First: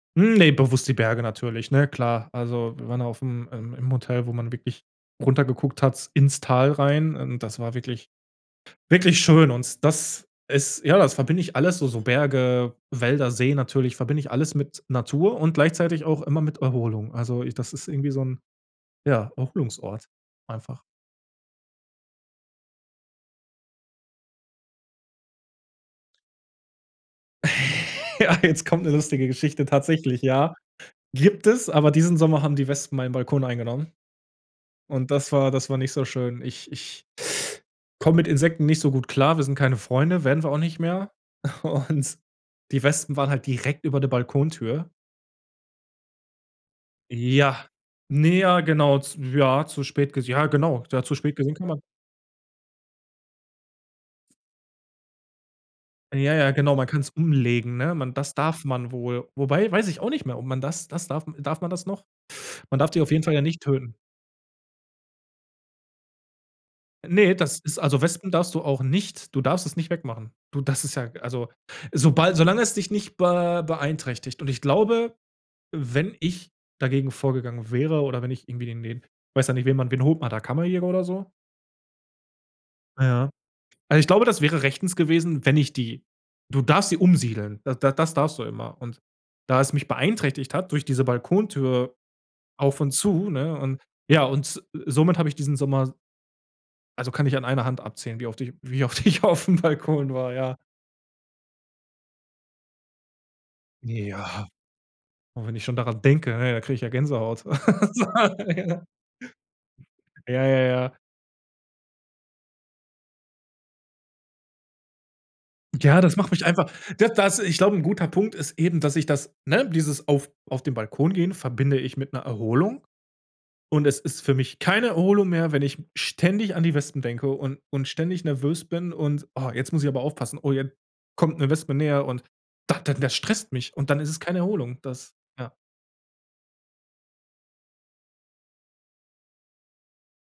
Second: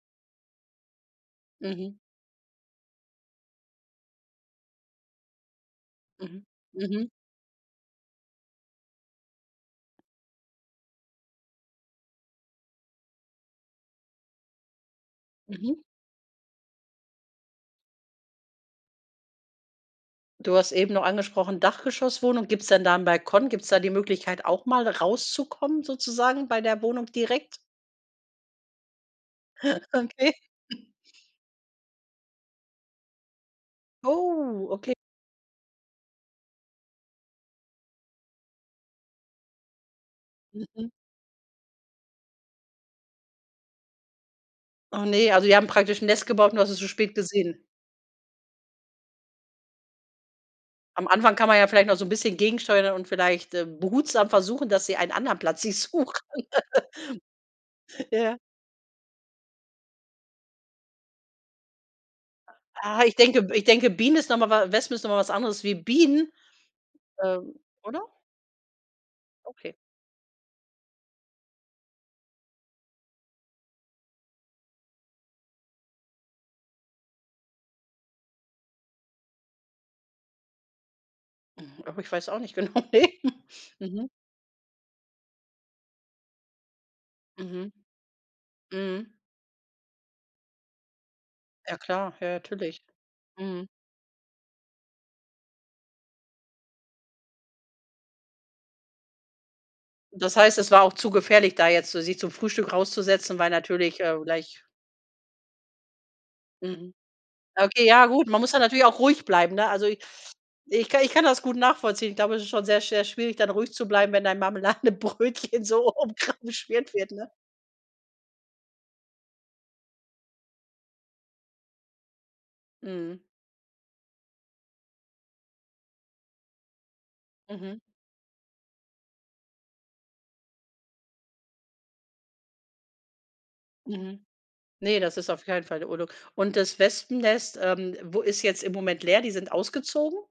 Hm, ne, bewusst die Berge natürlich, ne, Mhm. klar. Also, wir waren ja auf 'm ähm, im Hotel, wo man wirklich runter geguckt hat ins Mhm. Tal Mhm. rein und das war wirklich, wirklich schön und das ist ja, das verbinde ich alles so so Berge, Wälder, See natürlich verbinde ich alles mit Natur und Mhm. gleichzeitig auch immer mit Erholung. Also, i das ist irgendwie so 'n, ja, Erholungsort Du hast einfach. eben noch angesprochen, Dachgeschosswohnung. Gibt's denn da 'nen Balkon? Gibt's da die Möglichkeit auch mal rauszukommen sozusagen bei der Wohnung direkt? Ja, jetzt kommt 'ne lustige Geschichte. Tatsächlich, Okay. ja. Gibt es, aber diesen Sommer haben die Wespen meinen Balkon eingenommen. Oh, okay. Und das war das war nicht so schön. Ich Ich komme mit Insekten nicht so gut klar. Wir sind keine Freunde, werden wir auch nicht Mhm. mehr. Und die Wespen waren halt direkt über der Balkontür. Oh ne, also, die haben praktisch 'n Nest gebaut und du hast es so spät gesehen? Ja. Ne, ja, genau, z ja, zu spät ges ja, genau, ja Am zu spät Anfang kann gesehen man kann ja man vielleicht noch so 'n bisschen gegensteuern und vielleicht, äh, behutsam versuchen, dass sie einen anderen Platz sich suchen. Ja, ja, genau, man kann's umlegen, ne? Man das Ja. darf man wohl. Wobei, weiß ich auch nicht mehr, ob man das das darf darf man das noch? Man darf die Ah, auf ich jeden Fall ja denke B nicht ich denke töten. Bienen ist noch mal Wa Wespen ist noch mal was anderes wie Bienen. Ne, Ähm, das ist also, oder? Wespen darfst du auch nicht du darfst Okay. es nicht wegmachen. Du das ist ja also, sobald solange es dich nicht be beeinträchtigt. Und ich glaube, wenn ich dagegen vorgegangen wäre oder wenn ich irgendwie den den weiß ja nicht, wen man wen holt man da? Kammerjäger oder so? Hm. Aber ich weiß auch nicht genau, Ah, ne. ja. Also, ich Mhm. glaube, das wäre rechtens gewesen, wenn ich die du darfst sie umsiedeln. Mhm. D da das darfst du immer. Und Mhm. da es mich beeinträchtigt hat durch diese Ja, Balkontür klar, ja auf natürlich. und zu, ne, Mhm. und ja und, äh, somit habe ich diesen Sommer Also, kann ich an einer Hand abzählen, wie oft ich wie oft ich auf 'm Balkon war, Das ja. heißt, es war auch zu gefährlich, da jetzt so sich zum Frühstück rauszusetzen, weil natürlich, äh, Ja. gleich Und wenn ich schon daran denke, na ja, da kriege ich ja Mhm. Gänsehaut. Okay, ja gut, man muss da natürlich [unintelligible] auch ruhig bleiben, ne? Also, i Ja, ja, ich ja. ich kann das gut nachvollziehen. Ich glaube, es ist schon sehr, sehr schwierig, dann ruhig zu bleiben, wenn dein Marmeladenbrötchen so Ja, das macht umkre mich einfach schwirt d wird, ne? das ich glaube, 'n guter Punkt ist eben, dass ich das ne, dieses auf auf den Balkon gehen verbinde ich mit 'ner Erholung. Mhm. Und es ist für mich keine Erholung mehr, wenn ich ständig an die Wespen denke und Mhm. und ständig nervös bin und: „Oh, jetzt muss ich aber aufpassen. Oh, jetzt kommt 'ne Wespe näher“, und da dann das stresst mich und dann ist es Mhm. keine Erholung. Ne, Das das ist auf ja. keinen Fall 'ne [unintelligible] Und das Wespennest, ähm, wo ist jetzt im Moment leer, die sind ausgezogen?